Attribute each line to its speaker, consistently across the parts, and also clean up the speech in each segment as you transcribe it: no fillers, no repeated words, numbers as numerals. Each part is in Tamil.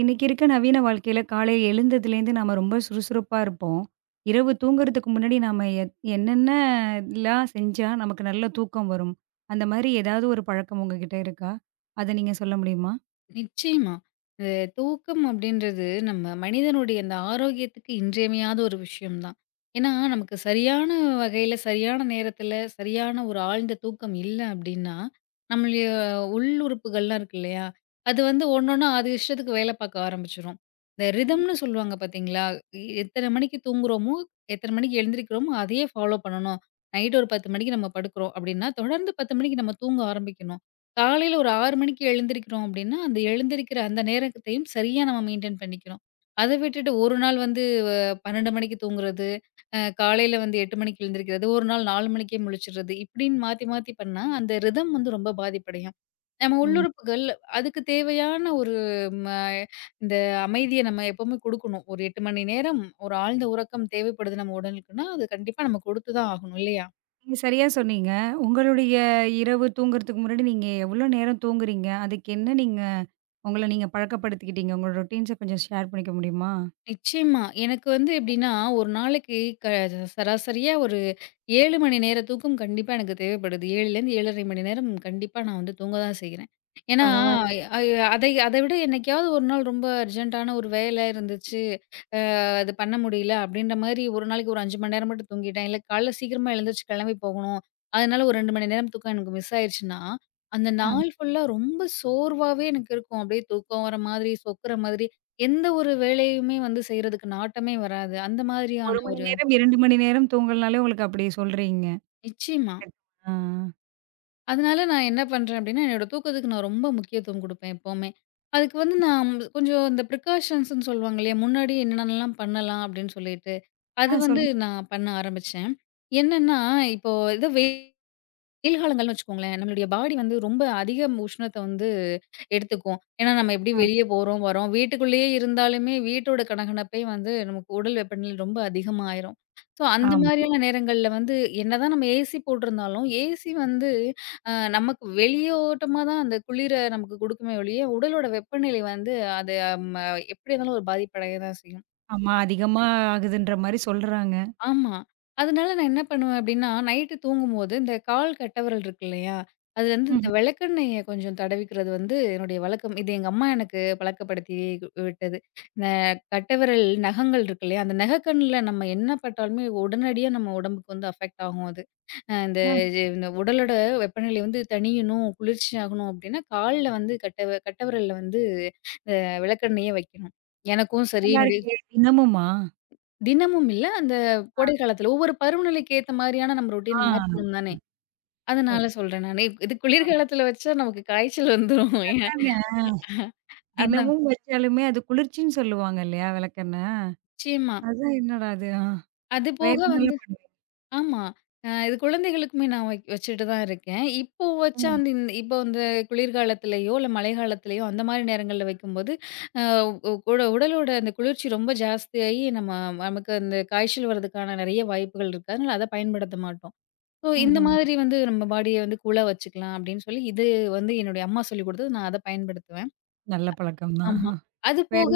Speaker 1: இன்னைக்கு இருக்க நவீன வாழ்க்கையில காலை எழுந்ததுலேருந்து நாம ரொம்ப சுறுசுறுப்பா இருப்போம். இரவு தூங்குறதுக்கு முன்னாடி நாம என்னென்னலாம் செஞ்சா நமக்கு நல்ல தூக்கம் வரும்? அந்த மாதிரி ஏதாவது ஒரு பழக்கம் உங்ககிட்ட இருக்கா? அத நீங்க சொல்ல முடியுமா?
Speaker 2: நிச்சயமா. அ தூக்கம் அப்படின்றது நம்ம மனிதனுடைய அந்த ஆரோக்கியத்துக்கு இன்றியமையாத ஒரு விஷயம் தான். ஏன்னா, நமக்கு சரியான வகையில, சரியான நேரத்தில, சரியான ஒரு ஆழ்ந்த தூக்கம் இல்ல அப்படின்னா, நம்மளுடைய உள் உறுப்புகள்லாம் இருக்கு இல்லையா? அது வந்து ஒன்னொன்னா அது இஷ்டத்துக்கு வேலை பார்க்க ஆரம்பிச்சுரும். இந்த ரிதம்னு சொல்லுவாங்க பார்த்தீங்களா? எத்தன மணிக்கு தூங்குறோமோ, எத்தன மணிக்கு எழுந்திரிக்கிறோமோ, அதையே ஃபாலோ பண்ணணும். நைட் ஒரு 10 மணிக்கு நம்ம படுக்கிறோம் அப்படின்னா, தொடர்ந்து 10 மணிக்கு நம்ம தூங்க ஆரம்பிக்கணும். காலையில ஒரு 6 மணிக்கு எழுந்திரிக்கிறோம் அப்படின்னா, அந்த எழுந்திரிக்கிற அந்த நேரத்தையும் சரியா நம்ம மெயின்டெயின் பண்ணிக்கிறோம். அத விட்டுட்டு ஒரு நாள் வந்து அ 12 மணிக்கு தூங்குறது, காலையில வந்து 8 மணிக்கு எழுந்திரிக்கிறது, ஒரு நாள் 4 மணிக்கே முழிச்சிடுறது, இப்படின்னு மாத்தி மாத்தி பண்ணா அந்த ரிதம் வந்து ரொம்ப பாதிப்படையும். நம்ம
Speaker 1: ம்.
Speaker 2: உள்ளுறுப்புகள் அதுக்கு தேவையான ஒரு ம இந்த அமைதிய நம்ம எப்பவுமே குடுக்கணும். ஒரு 8 மணி நேரம் ஒரு ஆழ்ந்த உறக்கம் தேவைப்படுது நம்ம உடலுக்குன்னா, அது கண்டிப்பா நம்ம குடுத்து தான் ஆகணும் இல்லையா?
Speaker 1: நீங்க சரியா சொன்னீங்க. உங்களுடைய இரவு தூங்குறதுக்கு முன்னாடி நீங்க எவ்வளோ நேரம் தூங்குறீங்க? அதுக்கு என்ன நீங்க உங்கள நீங்க பழக்கப்படுத்திக்கிட்டீங்க? உங்களோட ரொட்டீன்ஸ கொஞ்சம் ஷேர் பண்ணிக்க முடியுமா?
Speaker 2: நிச்சயமா. எனக்கு வந்து எப்படின்னா, ஒரு நாளைக்கு க சராசரியா ஒரு 7 மணி நேர தூக்கம் கண்டிப்பா எனக்கு தேவைப்படுது. 7லேருந்து 7 1/2 மணி நேரம் கண்டிப்பா நான் வந்து தூங்க தான் செய்றேன். ஏன்னா,
Speaker 1: பரவால்ல.
Speaker 2: அ அதை அதை விட என்னைக்காவது ஒரு நாள் ரொம்ப அர்ஜென்ட்டான ஒரு வேலை இருந்துச்சு. அது பண்ண முடியல அப்படின்ற மாதிரி ஒரு நாளைக்கு ஒரு 5 மணி நேரம் மட்டும் தூங்கிட்டேன். இல்ல காலைல சீக்கிரமா எழுந்திரிச்சு கிளம்பி போகணும். அதனால ஒரு 2 மணி நேரம் தூக்கம் எனக்கு மிஸ் ஆயிருச்சுன்னா, அந்த
Speaker 1: அ
Speaker 2: நாள் ஃபுல்லா ரொம்ப சோர்வாவே எனக்கு இருக்கும். அப்படியே தூக்கம் வர மாதிரி, சொக்குற மாதிரி, எந்த ஒரு வேலையுமே வந்து செய்றதுக்கு நாட்டமே வராது. அந்த
Speaker 1: 1
Speaker 2: மாதிரியான
Speaker 1: மணி
Speaker 2: ஒரு
Speaker 1: நேரம், 2 மணி நேரம் தூங்கலனாலே உங்களுக்கு அப்படி சொல்றீங்க.
Speaker 2: நிச்சயமா.
Speaker 1: ஆ.
Speaker 2: அதனால நான் என்ன பண்றேன் அப்படின்னா, என்னோட தூக்கத்துக்கு நான் ரொம்ப முக்கியத்துவம் குடுப்பேன் எப்பவுமே. அதுக்கு வந்து நான் கொஞ்சம் இந்த ப்ரிகாஷன்ஸ்ன்னு சொல்லுவாங்க இல்லையா? முன்னாடி என்னென்னலாம் பண்ணலாம் அப்படின்னு சொல்லிட்டு. அது
Speaker 1: ஆ,
Speaker 2: வந்து
Speaker 1: சொல்லுங்க.
Speaker 2: நான் பண்ண ஆரம்பிச்சேன். என்னன்னா, இப்போ ஏதோ வெயில் வெயில் காலங்கள்னு வச்சுக்கோங்களேன், நம்மளுடைய பாடி வந்து ரொம்ப அதிக உஷ்ணத்த வந்து எடுத்துக்கும். ஏன்னா, நம்ம எப்படி
Speaker 1: ஆ.
Speaker 2: வெளிய போறோம், வரோம். வீட்டுக்குள்ளேயே இருந்தாலுமே வீட்டோட கனகனப்பே வந்து நமக்கு உடல் வெப்பநிலை ரொம்ப அதிகமாயிரும். ஸோ, அந்த
Speaker 1: ஆமா.
Speaker 2: மாதிரியான நேரங்கள்ல வந்து என்னதான் நம்ம ஏசி போட்டிருந்தாலும், ஏசி வந்து நமக்கு வெளியோட்டமா தான் அந்த குளிர நமக்கு குடுக்குமே ஒழிய, உடலோட வெப்பநிலை வந்து அது ம எப்படி இருந்தாலும் ஒரு பாதிப்படைய தான் செய்யும்.
Speaker 1: ஆமா, அதிகமா ஆகுதுன்ற மாரி சொல்றாங்க.
Speaker 2: ஆமா. அதனால நான் என்ன பண்ணுவேன் அப்டின்னா, நைட்டு தூங்கும்போது இந்த கால் கட்டவிரல் இருக்கு இல்லையா? அதுலருந்து இந்த
Speaker 1: ம்.
Speaker 2: விளக்கெண்ணெய கொஞ்சம் தடவிக்கிறது வந்து என்னுடைய வழக்கம். இது எங்க அம்மா எனக்கு பழக்கப்படுத்தி விட்டது. இந்த கட்டவிரல் நகங்கள் இருக்கு இல்லையா? அந்த நகக்கண்ல நம்ம என்ன பட்டாலுமே உடனடியா நம்ம உடம்புக்கு வந்து அஃபெக்ட் ஆகும் அது. அ இந்த
Speaker 1: ஆ,
Speaker 2: இது இந்த உடலோட வெப்பநிலை வந்து தணியணும், குளிர்ச்சியாகணும் அப்டின்னா, கால்ல வந்து கட்டவிரல்ல வந்து இந்த விளக்கெண்ணெய வைக்கணும். எனக்கும் சரி
Speaker 1: நல்லா
Speaker 2: என்னுடைய
Speaker 1: இருக்கே! தினமுமா?
Speaker 2: தினமும் இல்ல. அந்த கோடை காலத்துல ஒவ்வொரு பருவநிலைக்கு ஏத்த மாரியான நம்ம ரொட்டீன
Speaker 1: ஆ.
Speaker 2: மாத்தணும் தானே!
Speaker 1: ஓகே.
Speaker 2: அதனால சொல்றேன் நானு. இது குளிர்காலத்துல வச்சா நமக்கு காய்ச்சல் வந்துரும். ஏன்
Speaker 1: அதானே.
Speaker 2: அதான்
Speaker 1: தினமும் வச்சாலுமே அது குளிர்ச்சின்னு சொல்லுவாங்க இல்லையா விளக்கெண்ண?
Speaker 2: நிச்சயமா.
Speaker 1: அதான் என்னடா அது? ஆ.
Speaker 2: அது
Speaker 1: வேற
Speaker 2: போக வந்து
Speaker 1: என்னலாம் பண்ணுவீங்க?
Speaker 2: ஆமா. இது குழந்தைகளுக்குமே நான் வச்சுட்டு தான் இருக்கேன். இப்போ வச்சா
Speaker 1: ம்.
Speaker 2: வந்து இந்த இப்போ இந்த குளிர்காலத்துலயோ, இல்ல மழைக்காலத்துலயோ அந்த மாரி நேரங்கள்ல வைக்கும்போது, அ உ உட உடலோட அந்த குளிர்ச்சி ரொம்ப ஜாஸ்தியாகி நமக்கு அந்த காய்ச்சல் வர்றதுக்கான நெறைய வாய்ப்புகள் இருக்கு. அதனால அத பயன்படுத்த மாட்டோம். ஸோ, இந்த
Speaker 1: ம்ஹ்ம்.
Speaker 2: மாதிரி வந்து நம்ம பாடிய வந்து குழ வச்சுக்கலாம் அப்படின்னு சொல்லி, இது வந்து என்னுடைய அம்மா சொல்லிக் குடுத்தது. நான் அத பயன்படுத்துவேன்.
Speaker 1: நல்ல பழக்கம் தான்.
Speaker 2: ஆமா. அது
Speaker 1: வேற.
Speaker 2: போக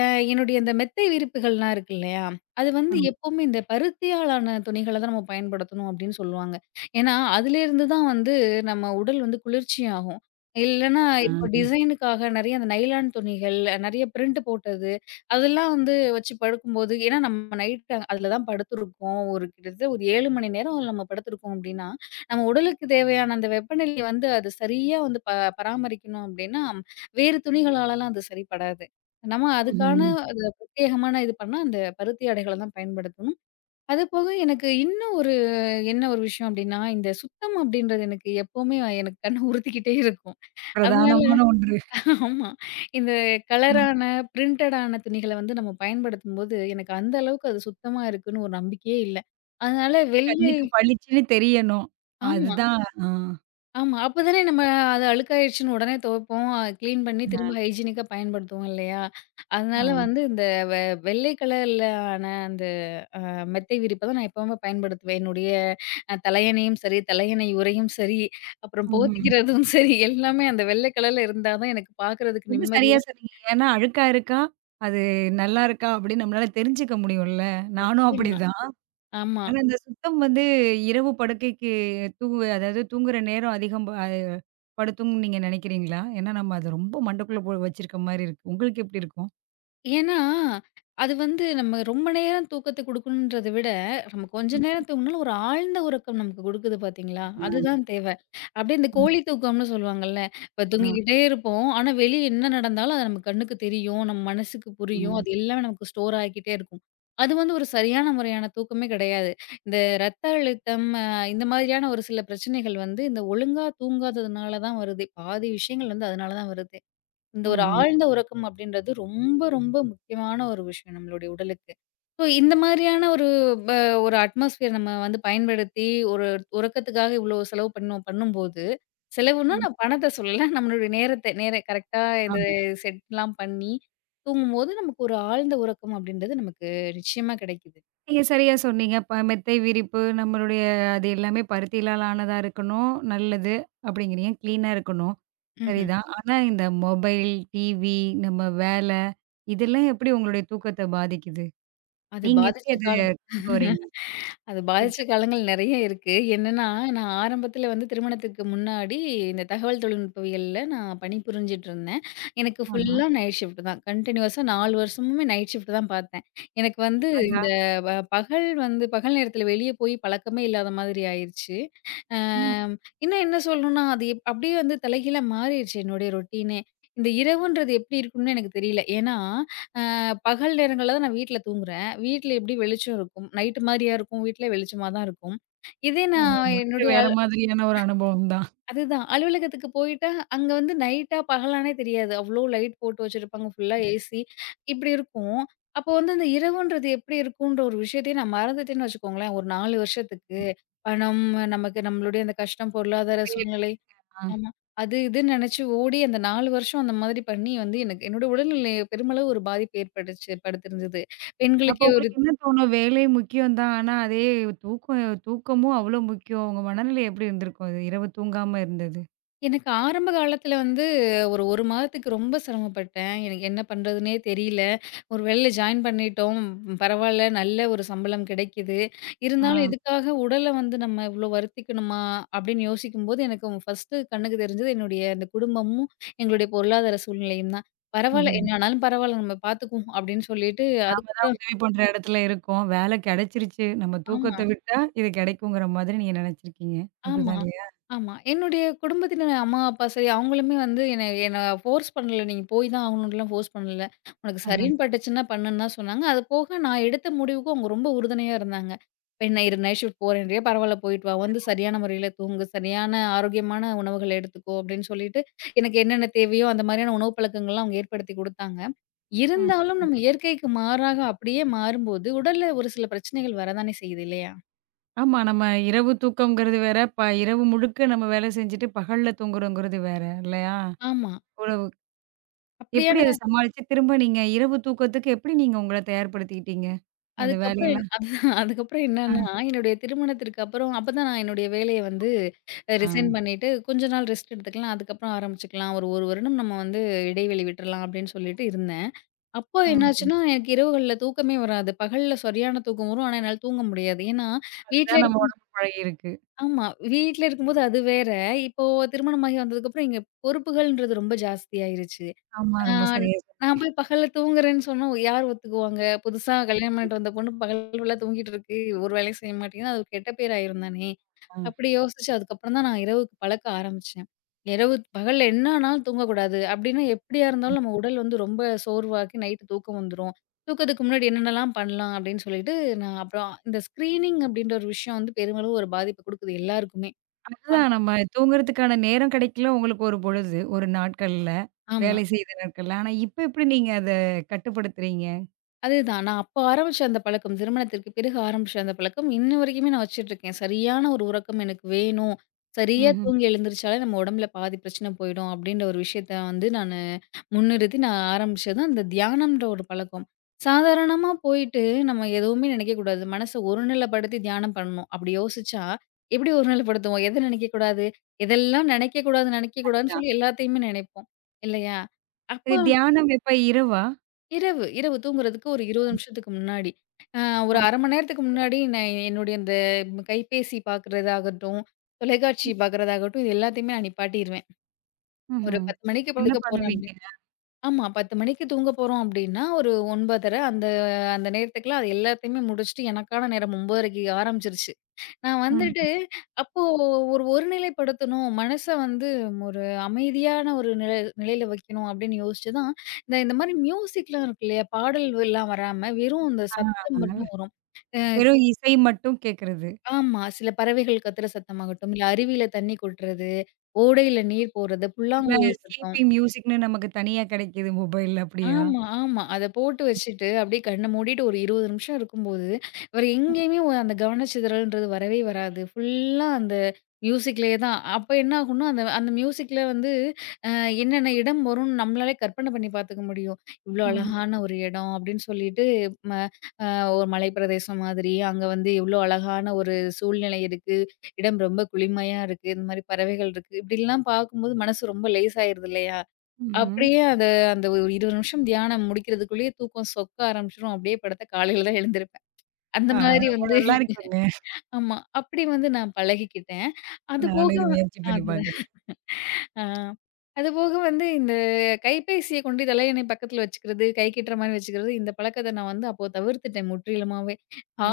Speaker 2: அ என்னுடைய இந்த மெத்தை விரிப்புகள்லாம் இருக்கு இல்லையா? அது வந்து
Speaker 1: ஆமா.
Speaker 2: எப்பவுமே இந்த பருத்தியாலான துணிகள தான் நம்ம பயன்படுத்தணும் அப்படின்னு சொல்லுவாங்க. ஏன்னா, அதிலேருந்து தான் வந்து நம்ம உடல் வந்து குளிர்ச்சியாகும். இல்லன்னா
Speaker 1: ஆ.
Speaker 2: இப்போ
Speaker 1: ம்ஹ்ம்.
Speaker 2: டிசைனுக்காக நெறைய அந்த நைலான் துணிகள், நெறைய பிரிண்ட் போட்டது, அதெல்லாம் வந்து வச்சு படுக்கும்போது ஏன்னா நம்ம நைட் அதில தான் படுத்துருக்கோம். ஒரு கிட்டத்தட்ட ஒரு 7 மணி நேரம் அதில நம்ம படுத்துருக்கோம் அப்படின்னா, நம்ம உடலுக்கு தேவையான அந்த வெப்பநிலைய வந்து அது சரியா வந்து பராமரிக்கணும் அப்படின்னா வேறு துணிகளாலலாம் அது சரிப்படாது. நம்ம அதுக்கான
Speaker 1: ம்.
Speaker 2: அது பிரத்யேகமான இது பண்ணா, அந்த பருத்தி ஆடைகள தான் பயன்படுத்தணும். அதுபோக எனக்கு இன்னும் ஒரு என்ன ஒரு விஷயம் அப்டின்னா, இந்த சுத்தம் அப்டின்றது எனக்கு எப்பவுமே எனக்கு கண்ண உறுத்திக்கிட்டே இருக்கும். அதனால
Speaker 1: பிரதானமான ஒன்று.
Speaker 2: ஆமா. இந்த
Speaker 1: ஆ.
Speaker 2: கலரான, பிரிண்டடான துணிகள வந்து நம்ம பயன்படுத்தும்போது, எனக்கு அந்த அளவுக்கு அது சுத்தமா இருக்குன்னு ஒரு நம்பிக்கையே இல்ல. அதனால வெள்ளை
Speaker 1: கண்ணுக்கு பளிச்சுன்னு தெரியணும்.
Speaker 2: ஆமா.
Speaker 1: அதுதான். ஆ.
Speaker 2: ஆமா. அப்ப தானே நம்ம அது அழுக்காயிருச்சுன்னு உடனே துவைப்போம். கிளீன் பண்ணி திரும்ப
Speaker 1: ஆ.
Speaker 2: ஹைஜீனிக்கா பயன்படுத்துவோம் இல்லையா?
Speaker 1: ஆ.
Speaker 2: அதனால வந்து இந்த வெ வெள்ளை கலர்ல ஆன அந்த மெத்தை விரிப்ப தான் நான் எப்பவுமே பயன்படுத்துவேன். என்னுடைய தலையணையும் சரி, தலையணை உறையும் சரி, அப்புறம்
Speaker 1: ம்ஹ்ம்.
Speaker 2: போத்திக்கிறதும் சரி எல்லாமே அந்த வெள்ளை கலர்ல இருந்தா தான் எனக்கு பார்க்கறதுக்கு
Speaker 1: ரொம்ப சரியா
Speaker 2: நிம்மதியா
Speaker 1: சொன்னீங்க. ஏன்னா, அழுக்கா இருக்கா? அது நல்லா இருக்கா? அப்படின்னு நம்மளால தெரிஞ்சுக்க முடியும்ல. நானும்
Speaker 2: நிச்சயமா.
Speaker 1: அப்படிதான்.
Speaker 2: ஆமா.
Speaker 1: ஆனா, இந்த சுத்தம் வந்து இரவு படுக்கைக்கு தூங்கு, அதாவது தூங்குற நேரம் அதிகம் அது படுத்தும்ன்னு நீங்க நினைக்கிறீங்களா? ஏன்னா, நம்ம அத ரொம்ப மண்டக்குள்ள வச்சிருக்க மாரி இருக்கு. உங்களுக்கு எப்படி இருக்கும்?
Speaker 2: ஏன்னா, அது வந்து நம்ம ரொம்ப நேரம் தூக்கத்த குடுக்கணுன்றத விட, நம்ம கொஞ்ச
Speaker 1: ம்.
Speaker 2: நேரம் தூங்குனாலும் ஒரு ஆழ்ந்த உறக்கம் நமக்கு குடுக்குது பார்த்தீங்களா?
Speaker 1: ஆ.
Speaker 2: அதுதான் தேவை. அப்படியே இந்த
Speaker 1: ம்.
Speaker 2: கோழி தூக்கம்னு சொல்லுவாங்கல்ல, இப்ப
Speaker 1: ஆ.
Speaker 2: தூங்கிக்கிட்டே இருப்போம். ஆனா, வெளிய என்ன நடந்தாலும் அது நம்ம கண்ணுக்கு தெரியும், நம்ம மனசுக்கு புரியும்.
Speaker 1: ம்.
Speaker 2: அது எல்லாமே நமக்கு ஸ்டோர் ஆகிக்கிட்டே இருக்கும். அது வந்து ஒரு சரியான முறையான தூக்கமே கிடையாது. இந்த ரத்த அழுத்தம், இந்த மாதிரியான ஒரு சில பிரச்சனைகள் வந்து இந்த ஒழுங்கா தூங்காததுனால தான் வருதே. பாதி விஷயங்கள் வந்து அதனால தான் வருது. இந்த ஒரு
Speaker 1: ம்ஹ்ம்.
Speaker 2: ஆழ்ந்த உறக்கம் அப்படின்றது ரொம்ப ரொம்ப முக்கியமான ஒரு விஷயம் நம்மளுடைய உடலுக்கு. ஸோ இந்த மாதிரியான ஒரு ப ஒரு அட்மாஸ்பியர் நம்ம வந்து பயன்படுத்தி ஒரு உறக்கத்துக்காக இவ்வளோ செலவு பண்ணோம் பண்ணும்போது, செலவுன்னா
Speaker 1: ம்.
Speaker 2: நான் பணத்த சொல்லல. நம்மளுடைய நேரத்த நேர கரெக்ட்டா இந்த செட்லாம் பண்ணி தூங்கும்போது நமக்கு ஒரு ஆழ்ந்த உறக்கம் அப்படின்றது நமக்கு நிச்சயமா கிடைக்குது.
Speaker 1: நீங்க சரியா சொன்னீங்க. மெத்தை விரிப்பு நம்மளுடைய அது எல்லாமே பருத்தியிலால் ஆனதா இருக்கணும், நல்லது அப்படிங்கிறீங்க. கிளீனா இருக்கணும்.
Speaker 2: ம்ஹ்ம்.
Speaker 1: சரிதான். ஆனா இந்த மொபைல், டிவி, நம்ம வேலை, இதெல்லாம் எப்படி உங்களுடைய தூக்கத்த பாதிக்குது?
Speaker 2: அது
Speaker 1: நீங்க எப்படி
Speaker 2: பாதிச்ச
Speaker 1: அது
Speaker 2: கால
Speaker 1: கொண்டு வரீங்க?
Speaker 2: அது பாதிச்ச காலங்கள் நெறைய இருக்கு. என்னன்னா, நான் ஆரம்பத்தில வந்து திருமணத்துக்கு முன்னாடி இந்த தகவல் தொழில்நுட்பவியல்ல நான் பணிபுரிஞ்சுட்டுருந்தேன். எனக்கு
Speaker 1: ஆமா.
Speaker 2: ஃபுல்லா நைட் ஷிஃப்ட் தான். கன்டினியூஸா 4 வருஷமுமே நைட் ஷிஃப்ட் தான் பார்த்தேன். எனக்கு வந்து
Speaker 1: அடடா!
Speaker 2: இந்த பகல் நேரத்தில வெளிய போய் பழக்கமே இல்லாத மாதிரி ஆயிருச்சு.
Speaker 1: ம்.
Speaker 2: அம் இன்னும் என்ன சொல்லணும்னா, அது அப்படியே வந்து தலைகீழா மாறிடுச்சு என்னுடைய ரொட்டீனே. இந்த இரவுன்றது எப்படி இருக்கும்னு எனக்கு தெரியல. ஏன்னா, அ பகல் நேரங்கள்ல தான் நான் வீட்ல தூங்குறேன். வீட்ல எப்படி வெளிச்சம் இருக்கும்? நைட்டு மாரியா இருக்கும்? வீட்ல வெளிச்சமா தான் இருக்கும். இதே நான்
Speaker 1: அது முற்றிலும்
Speaker 2: என்னுடைய
Speaker 1: வேற மாதிரியான ஒரு அனுபவம் தான்.
Speaker 2: அதுதான். அலுவலகத்துக்கு போயிட்டா, அங்க வந்து நைட்டா, பகலான்னே தெரியாது. அவ்ளோ லைட் போட்டு வச்சிருப்பாங்க. ஃபுல்லா ஏசி. இப்டி இருக்கும். அப்போ வந்து அந்த இரவுன்றது எப்டி இருக்குன்ற ஒரு விஷயத்தையே நான் மறந்துட்டேன்னு வச்சுக்கோங்களேன். ஒரு 4 வருஷத்துக்கு. பணம், நமக்கு நம்மளுடைய அந்த கஷ்டம், பொருளாதார
Speaker 1: வேலை.
Speaker 2: சூழ்நிலை.
Speaker 1: ஆ.
Speaker 2: ஆமா. அது இதுன்னு நெனச்சு ஓடி அந்த 4 வருஷம் அந்த மாதிரி பண்ணி வந்து எனக்கு என்னோட உடல்நிலை பெருமளவு ஒரு பாதிப்பு ஏற்பட்டுச்சு படுத்திருந்தது.
Speaker 1: அப்போ
Speaker 2: பெண்களுக்கே ஒரு
Speaker 1: உங்களுக்கு என்ன தோணும்? வேலை முக்கியம் தான். ஆனா அதே தூக்கம், தூக்கமும் அவ்வளோ முக்கியம். உங்க மனநிலை எப்படி இருந்திருக்கும்? அது இரவு தூங்காம இருந்தது?
Speaker 2: எனக்கு ஆரம்ப காலத்துல வந்து ஒரு 1 மாதத்துக்கு ரொம்ப சிரமப்பட்டேன். எனக்கு என்ன பண்றதுன்னே தெரியல. ஒரு வேலையில ஜாயின் பண்ணிட்டோம். பரவால்ல நல்ல ஒரு சம்பளம் கிடைக்குது.
Speaker 1: ஆ.
Speaker 2: இருந்தாலும் இதுக்காக உடல வந்து நம்ம இவ்ளோ வருத்திக்கணுமா? அப்படின்னு யோசிக்கும்போது எனக்கு ஃபர்ஸ்ட்டு கண்ணுக்கு தெரிஞ்சது என்னுடைய அந்த குடும்பமும், எங்களுடைய பொருளாதார சூழ்நிலையும் தான். பரவால்ல
Speaker 1: ம்ஹ்ம்.
Speaker 2: என்ன ஆனாலும் பரவால்ல நம்ம பார்த்துக்குவோம் அப்படின்னு சொல்லிட்டு
Speaker 1: நம்ம தான்
Speaker 2: அதுக்கப்புறம்
Speaker 1: உதவி பண்ற இடத்துல இருக்கோம். வேலை கிடைச்சிருச்சு. நம்ம
Speaker 2: ஆமா.
Speaker 1: தூக்கத்த விட்டா இது கிடைக்குங்கிற மாதிரி நீங்க நினைச்சிருக்கீங்க.
Speaker 2: ஆமா.
Speaker 1: அப்படிதான் இல்லையா?
Speaker 2: ஆமா. என்னுடைய குடும்பத்தினர் அம்மா, அப்பா சரி அவங்களுமே வந்து என்ன என்ன ஃபோர்ஸ் பண்ணல. நீங்க போய் தான் ஆகணுன்ட்டுலாம் ஃபோர்ஸ் பண்ணல. உனக்கு ம்.
Speaker 1: ஆஹா.
Speaker 2: சரின்னு பட்டுச்சுன்னா பண்ணுன்னு தான் சொன்னாங்க. அது போக நான் எடுத்த முடிவுக்கு அவங்க ரொம்ப உறுதுணையா இருந்தாங்க. இப்ப என்ன இரு நைட் ஷிஃப்ட் போறேன்றியே பரவால்ல போயிட்டு வா. வந்து சரியான முறையில தூங்கு. சரியான ஆரோக்கியமான உணவுகள எடுத்துக்கோ அப்படின்னு சொல்லிட்டு, எனக்கு என்னென்ன தேவையோ அந்த மாதிரியான உணவு பழக்கங்கள்லாம் அவங்க ஏற்படுத்தி குடுத்தாங்க.
Speaker 1: ம்.
Speaker 2: இருந்தாலும் நம்ம இயற்கைக்கு மாறாக அப்படியே மாறும்போது, உடல்ல ஒரு சில பிரச்சனைகள் வரதானே செய்யுது இல்லையா?
Speaker 1: ஆமா. நம்ம இரவு தூக்கம்ங்கிறது வேற, இரவு முழுக்க நம்ம வேலை செஞ்சுட்டு பகல்ல தூங்குறோங்கிறது வேற இல்லையா?
Speaker 2: ஆமா.
Speaker 1: இவ்வளவு
Speaker 2: அப்படியா
Speaker 1: எப்படி அத சமாளிச்சு திரும்ப நீங்க இரவு தூக்கத்துக்கு எப்படி நீங்க உங்கள தயார்படுத்திக்கிட்டீங்க? அந்த
Speaker 2: அதுக்கப்புறம் என்
Speaker 1: வேலையெல்லாம்.
Speaker 2: அதுதான் அதுக்கப்புறம் என்னன்னா, என்னுடைய திருமணத்திற்கு அப்புறம் அப்பதான் நான் என்னுடைய வேலைய வந்து
Speaker 1: ஆஹா.
Speaker 2: ரிசைன் பண்ணிட்டு, கொஞ்ச நாள் ரெஸ்ட் எடுத்துக்கலாம். அதுக்கப்புறம் ஆரம்பிச்சுக்கலாம். ஒரு 1 வருடம் நம்ம வந்து இடைவெளி விட்டுறலாம் அப்படின்னு சொல்லிட்டு இருந்தேன். அப்போ
Speaker 1: ம்.
Speaker 2: என்னாச்சுன்னா, எனக்கு இரவுகள்ல தூக்கமே வராது. பகல்ல சரியான தூக்கம் வரும். ஆனா, என்னால தூங்க முடியாது. ஏன்னா, வீட்ல
Speaker 1: அதுதான் நம்ம
Speaker 2: இருக்
Speaker 1: உடம்பு பழகியிருக்கு.
Speaker 2: ஆமா. வீட்ல இருக்கும்போது அது வேற. இப்போ திருமணமாகி வந்ததுக்கப்புறம் இங்க பொறுப்புகள்ன்றது ரொம்ப ஜாஸ்தியாயிருச்சு.
Speaker 1: ஆமா.
Speaker 2: ஆ
Speaker 1: ரொம்ப சரியா
Speaker 2: நான் போய் பகல்ல தூங்குறேன்னு சொன்னா யார் ஒத்துக்குவாங்க? புதுசா கல்யாணம் பண்ணிட்டு வந்த பொண்ணு பகல் ஃபுல்லா தூங்கிட்டு இருக்கு. ஒரு வேலையும் செய்ய மாட்டேங்குதுன்னா, அது ஒரு கெட்ட பேர் ஆயிரும் தானே!
Speaker 1: சொன்ன.
Speaker 2: அப்படி யோசிச்சு அதுக்கப்புறம் தான் நான் இரவுக்கு பழக்க ஆரம்பிச்சேன். இரவு பகல்ல என்ன ஆனாலும் தூங்கக்கூடாது. அப்படின்னா எப்படியா இருந்தாலும் நம்ம உடல் வந்து ரொம்ப சோர்வாக்கி நைட்டு தூக்கம் வந்துரும். தூக்கத்துக்கு முன்னாடி என்னென்னலாம் பண்ணலாம் அப்படின்னு சொல்லிட்டு நான் அப்புறம் இந்த ஸ்க்ரீனிங் அப்படின்ற ஒரு விஷயம் வந்து பெருமளவு ஒரு பாதிப்பு குடுக்குது எல்லாருக்குமே. ஆ.
Speaker 1: அதுதான் நம்ம தூங்குறதுக்கான நேரம் கிடைக்கல உங்களுக்கு ஒரு பொழுது, ஒரு நாட்கள்ல.
Speaker 2: ஆமா.
Speaker 1: வேலை செய்த நாட்கள்ல. ஆனா இப்ப எப்படி நீங்க அத கட்டுப்படுத்துறீங்க?
Speaker 2: அதுதான். நான் அப்ப ஆரம்பிச்ச அந்த பழக்கம், திருமணத்திற்கு பிறகு ஆரம்பிச்ச அந்த பழக்கம், இன்ன வரைக்குமே நான் வச்சுட்டுருக்கேன். சரியான ஒரு உறக்கம் எனக்கு வேணும். சரியா
Speaker 1: ம்ஹ்ம்.
Speaker 2: தூங்கி எழுந்திரிச்சாலே நம்ம உடம்புல பாதி பிரச்சனை போயிடும், அப்படின்ற ஒரு விஷயத்த வந்து நானு முன்னிறுத்தி நான் ஆரம்பிச்சது அந்த தியானம்ன்ற ஒரு பழக்கம். சாதாரணமா போயிட்டு நம்ம எதுவுமே நினைக்கக்கூடாது. மனச ஒருநிலைப்படுத்தி தியானம் பண்ணணும். அப்படி யோசிச்சா, எப்படி ஒருநிலைப்படுத்துவோம்? எத நினைக்கக்கூடாது? எதெல்லாம் நினைக்கக்கூடாதுன்னு
Speaker 1: அதான்.
Speaker 2: சொல்லி எல்லாத்தையுமே நினைப்போம். இல்லையா? அப்போ
Speaker 1: இது தியானம் எப்ப இரவா?
Speaker 2: இரவு தூங்குறதுக்கு ஒரு 20 நிமிஷத்துக்கு முன்னாடி. அ
Speaker 1: அ
Speaker 2: ஒரு 1/2 மணி நேரத்துக்கு முன்னாடி நான் என்னுடைய அந்த கைபேசி பார்க்குறதாகட்டும், தொலைக்காட்சி பார்க்குறதாகட்டும், இது எல்லாத்தையுமே நான் நிப்பாட்டிருவேன். ஒரு
Speaker 1: ம்ஹ்ம்.
Speaker 2: 10 மணிக்கு
Speaker 1: என்ன
Speaker 2: படுக்க போறேன்
Speaker 1: பண்ணுவீங்க?
Speaker 2: அப்டி ஆமா 10 மணிக்கு தூங்க போறோம் அப்டின்னா, ஒரு 9:30 அந்த அந்த நேரத்துக்குலாம் அது எல்லாத்தையுமே முடிச்சுட்டு எனக்கான நேரம் 9:30க்கு ஆரம்பிச்சுருச்சு. நான் ம்.
Speaker 1: ம்.
Speaker 2: வந்துட்டு, அப்போ ஒரு ஒருநிலைப்படுத்தணும். மனச வந்து ஒரு அமைதியான ஒரு நிலையில வைக்கணும் அப்படின்னு யோசிச்சு தான், இந்த இந்த மாரி மியூசிக்லாம் இருக்கு இல்லையா? பாடல்கள்லாம் வராம, வெறும் இந்த
Speaker 1: ஆ,
Speaker 2: சத்தம் மட்டும் வரும். அ
Speaker 1: வெறும் இசை மட்டும் கேட்கறது.
Speaker 2: ஆமா. சில பறவைகள் கத்துற சத்தமாகட்டும், இல்ல அருவியில தண்ணி கொட்டுறது, ஓடையில நீர் போறது,
Speaker 1: ஃபுல்லா
Speaker 2: புல்லாங்குழல் சத்தம்.
Speaker 1: ஸ்லீப்பிங் மியூசிக்ன்னு நமக்கு தனியா கிடைக்குது மொபைல்ல அப்படியா?
Speaker 2: ஆமா. அத போட்டு வச்சுட்டு, அப்படியே கண்ண மூடிட்டு ஒரு 20 நிமிஷம் இருக்கும்போது, வேற எங்கேயுமே அந்த கவனச்சிதறல்ன்றது வரவே வராது. ஃபுல்லா அந்த மியூசிக்லயே தான். அப்ப என்ன ஆகும்னா, அந்த அந்த மியூசிக்ல வந்து அ என்னென்ன இடம் வரும்னு நம்மளாலே கற்பனை பண்ணி பார்த்துக்க முடியும். "இவ்ளோ
Speaker 1: ம்ஹ்ம்.
Speaker 2: அழகான ஒரு இடம்" அப்படின்னு சொல்லிட்டு, ம அ ஒரு மலைப்பிரதேசம் மாதிரி, அங்க வந்து இவ்ளோ அழகான ஒரு சூழ்நிலை இருக்கு, இடம் ரொம்ப குளிமையா இருக்கு, இந்த மாரி பறவைகள் இருக்கு, இப்படிலாம் பார்க்கும்போது மனசு ரொம்ப லேசாயிருது இல்லையா?
Speaker 1: ம்ஹ்ம்.
Speaker 2: அப்படியே அத அந்த ஒரு 20 நிமிஷம் தியானம் முடிக்கிறதுக்குள்ளேயே தூக்கம் சொக்க ஆரம்பிச்சுரும். அப்படியே படுத்தா காலையில தான் எழுந்திருப்பேன். அந்த
Speaker 1: ஆஹா,
Speaker 2: மாதிரி
Speaker 1: ரொம்ப
Speaker 2: வந்து
Speaker 1: நல்லா இருக்குங்க.
Speaker 2: ஆமா. அப்படி வந்து நான் பழகிக்கிட்டேன்.
Speaker 1: நானும்
Speaker 2: அதுபோக
Speaker 1: இத முயற்சி பண்ணி
Speaker 2: அது போக
Speaker 1: பார்க்குறேன்.
Speaker 2: ஆ. அதுபோக வந்து இந்த கைபேசிய கொண்டு தலையணை பக்கத்துல வச்சுக்கிறது, கை கெட்டுற மாரி வச்சுக்கிறது, இந்த பழக்கத்த நான் வந்து அப்போ தவிர்த்துட்டேன் முற்றிலுமாவே.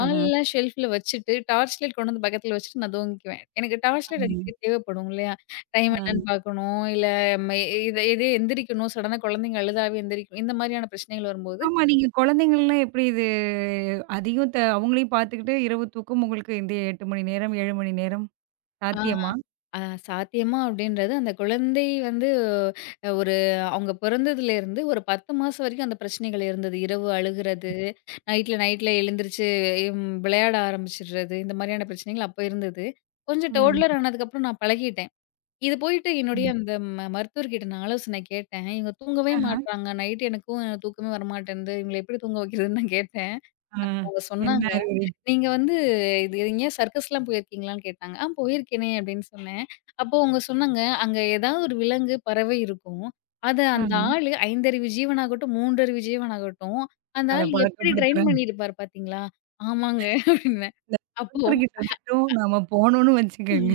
Speaker 1: ஆஹா.
Speaker 2: ஷெல்ஃப்ல வச்சுட்டு, டார்ச் லைட் கொண்டு வந்து பக்கத்துல வச்சுட்டு நான் தூங்கிக்குவேன். எனக்கு டார்ச் லைட்
Speaker 1: ம்.
Speaker 2: அடிக்கடி தேவைப்படும் இல்லையா? டைம்
Speaker 1: ம்.
Speaker 2: என்னன்னு பார்க்கணும், இல்ல ம இத இது எந்திரிக்கணும், சடனா குழந்தைங்க அழுதாவே எந்திரிக்கணும், இந்த மாரியான பிரச்சனைகள் வரும்போது
Speaker 1: ஆமா. நீங்க குழந்தைங்கள்லாம் எப்படி இது அதையும் அவங்களையும் பார்த்துக்கிட்டு இரவு தூக்கம் உங்களுக்கு இந்த 8 மணி நேரம், 7 மணி நேரம்
Speaker 2: ஆ.
Speaker 1: சாத்தியமா?
Speaker 2: அ சாத்தியமா அப்படின்றது, அந்த குழந்தை வந்து அ ஒரு அவங்க பிறந்ததுலேருந்து ஒரு 10 மாசம் வரைக்கும் அந்த பிரச்சனைகள் இருந்தது. இரவு அழுகுறது, நைட்ல நைட்ல எழுந்திரிச்சு விளையாட ஆரம்பிச்சுடுறது, இந்த மாதிரியான பிரச்சனைகள் அப்ப இருந்தது. கொஞ்சம் ம்.
Speaker 1: ம்,
Speaker 2: டோட்லர் ஆனதுக்கப்புறம் நான் பழகிட்டேன். இது போயிட்டு என்னுடைய
Speaker 1: ம்.
Speaker 2: அந்த மருத்துவர்கிட்ட நான் ஆலோசனை கேட்டேன். இவங்க தூங்கவே ம்.
Speaker 1: ஆஹா.
Speaker 2: மாட்றாங்க. நைட் எனக்கும் தூக்கமே வரமாட்டேன்து. இவங்கள எப்படி தூங்க வைக்கிறதுன்னு நான் கேட்டேன்.
Speaker 1: ஆ.
Speaker 2: அவங்க
Speaker 1: என்ன
Speaker 2: சொன்னாங்க.
Speaker 1: அறிகுறி?
Speaker 2: "நீங்க வந்து இது எங்கேயாவது சர்க்கஸ்லாம் போயிருக்கீங்களான்னு?" கேட்டாங்க. "ஆ போயிருக்கேனே" அப்படின்னு சொன்னேன். அப்போ அவங்க சொன்னாங்க, "அங்க ஏதாவது ஒரு விலங்கு, பறவை இருக்கும். அத அந்த
Speaker 1: ஆமா.
Speaker 2: ஆளு 5 அறிவு ஜீவனாகட்டும், 3 அறிவு ஜீவனாகட்டும், அந்த
Speaker 1: அத
Speaker 2: ஆள் எப்படி ட்ரெயின்
Speaker 1: பழக்கப்படுத்துறாங்க.
Speaker 2: பண்ணியிருப்பார் பார்த்தீங்களா?" "ஆமாங்க" அப்படின்னேன்.
Speaker 1: இந்த
Speaker 2: அப்போ
Speaker 1: டாக்டர்கிட்ட மட்டும் நாம போனோம்னு வச்சுக்கோங்க.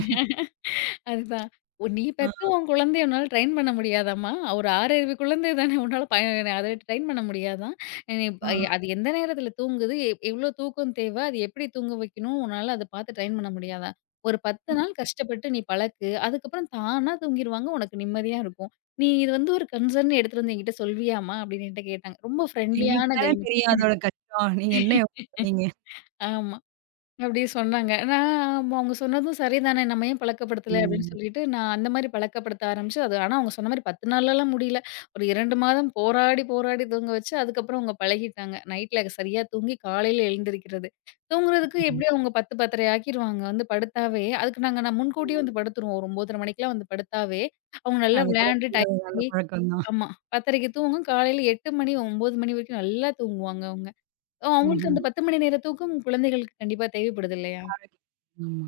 Speaker 2: அதுதான். ஒ நீ
Speaker 1: ஆ,
Speaker 2: பெத்து உன் குழந்தைய உன்னால ட்ரெயின் பண்ண முடியாதாம்மா? ஒரு 6 அறிவு குழந்தை தானே உன்னால அத ட்ரெயின் பண்ண முடியாதாம்.
Speaker 1: ஆ.
Speaker 2: அது எந்த நேரத்தில தூங்குது? எவ்ளோ தூக்கம் தேவை? அது எப்படி தூங்க வைக்கணும்? உன்னால அத பார்த்து ட்ரெயின் பண்ண முடியாதா? ஒரு 10 நாள் கஷ்டப்பட்டு நீ பழக்கு. அதுக்கப்புறம் தானா தூங்கிருவாங்க. உனக்கு நிம்மதியா இருக்கும். நீ இது வந்து ஒரு கன்சர்ன் எடுத்துட்டு வந்து என்கிட்ட சொல்வியாம்மா? அப்படின்னு என்கிட்ட கேட்டாங்க. ரொம்ப
Speaker 1: எங்களுக்கு
Speaker 2: ஃப்ரெண்ட்லியான
Speaker 1: தானே
Speaker 2: கைனீக்கு.
Speaker 1: தெரியும் அதோட கஷ்டம். நீங்க என்ன யோசிச்சு பண்ணீங்க?
Speaker 2: ஆமா. அப்படி சொன்னாங்க. நான் ஆமா அவங்க சொன்னதும் சரிதானே, நம்ம ஏன் பழக்கப்படுத்தல அப்படின்னு
Speaker 1: ம்.
Speaker 2: சொல்லிட்டு, நான் அந்த மாரி பழக்கப்படுத்த ஆரம்பிச்சு, அது ஆனா அவங்க சொன்ன மாரி 10 நாள்லலாம் முடியல. ஒரு 2 மாதம் போராடி தூங்க வச்சு, அதுக்கப்புறம் அவங்க பழகிட்டாங்க. நைட்ல சரியா தூங்கி காலையில எழுந்திரிக்கிறது. தூங்குறதுக்கு எப்படியும்
Speaker 1: ம்.
Speaker 2: அவங்க 10, 10:30 ஆக்கிருவாங்க வந்து படுத்தாவே. அதுக்கு நான் முன்கூட்டியே வந்து படுத்துருவோம். ஒரு 9:30 மணிக்கெல்லாம் வந்து படுத்தாவே, அவங்க நல்லா
Speaker 1: அது கூட
Speaker 2: விளையாண்டு
Speaker 1: நல்ல
Speaker 2: டயர்ட்
Speaker 1: நல்ல
Speaker 2: ஆகி
Speaker 1: பழக்கம் தான்.
Speaker 2: ஆமா. 10:30க்கு தூங்கும். காலையில 8 மணி, 9 மணி வரைக்கும் நல்லா தூங்குவாங்க அவங்க. அவங்களுக்கு
Speaker 1: ம்ஹ்ம்.
Speaker 2: அந்த 10 மணி நேர தூக்கம் குழந்தைகளுக்கு கண்டிப்பா தேவைப்படுது இல்லையா?
Speaker 1: ஆமா.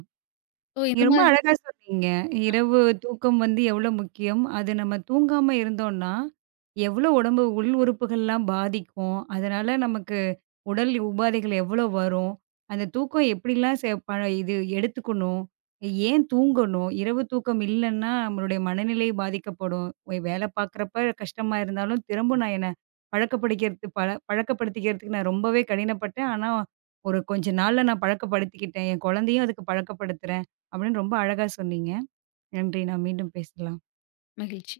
Speaker 2: ஓ!
Speaker 1: நீங்க
Speaker 2: இந்த
Speaker 1: ரொம்ப
Speaker 2: மாரி
Speaker 1: அழகா சொன்னீங்க. இரவு தூக்கம் வந்து எவ்வளோ முக்கியம்? அது நம்ம தூங்காம இருந்தோம்னா, எவ்வளோ உடம்பு உள் உறுப்புகள்லாம் பாதிக்கும்? அதனால நமக்கு உடல் உபாதைகள் எவ்வளோ வரும்? அந்த தூக்கம் எப்படிலாம் செ ப இது எடுத்துக்கணும்? ஏன் தூங்கணும்? இரவு தூக்கம் இல்லன்னா நம்மளுடைய மனநிலை பாதிக்கப்படும். வேலை பார்க்குறப்ப கஷ்டமா இருந்தாலும், திரும்ப நான் என்ன பழக்கப்படுத்திக்கிறது, பழக்கப்படுத்திக்கிறதுக்கு நான் ரொம்பவே கடினப்பட்டேன். ஆனா, ஒரு கொஞ்ச நாள்ல நான் பழக்கப்படுத்திக்கிட்டேன். என் குழந்தையும் அதுக்கு பழக்கப்படுத்துறேன். அப்படின்னு ரொம்ப அழகா சொன்னீங்க. நன்றி. நாம் மீண்டும் பேசலாம்.
Speaker 2: மகிழ்ச்சி.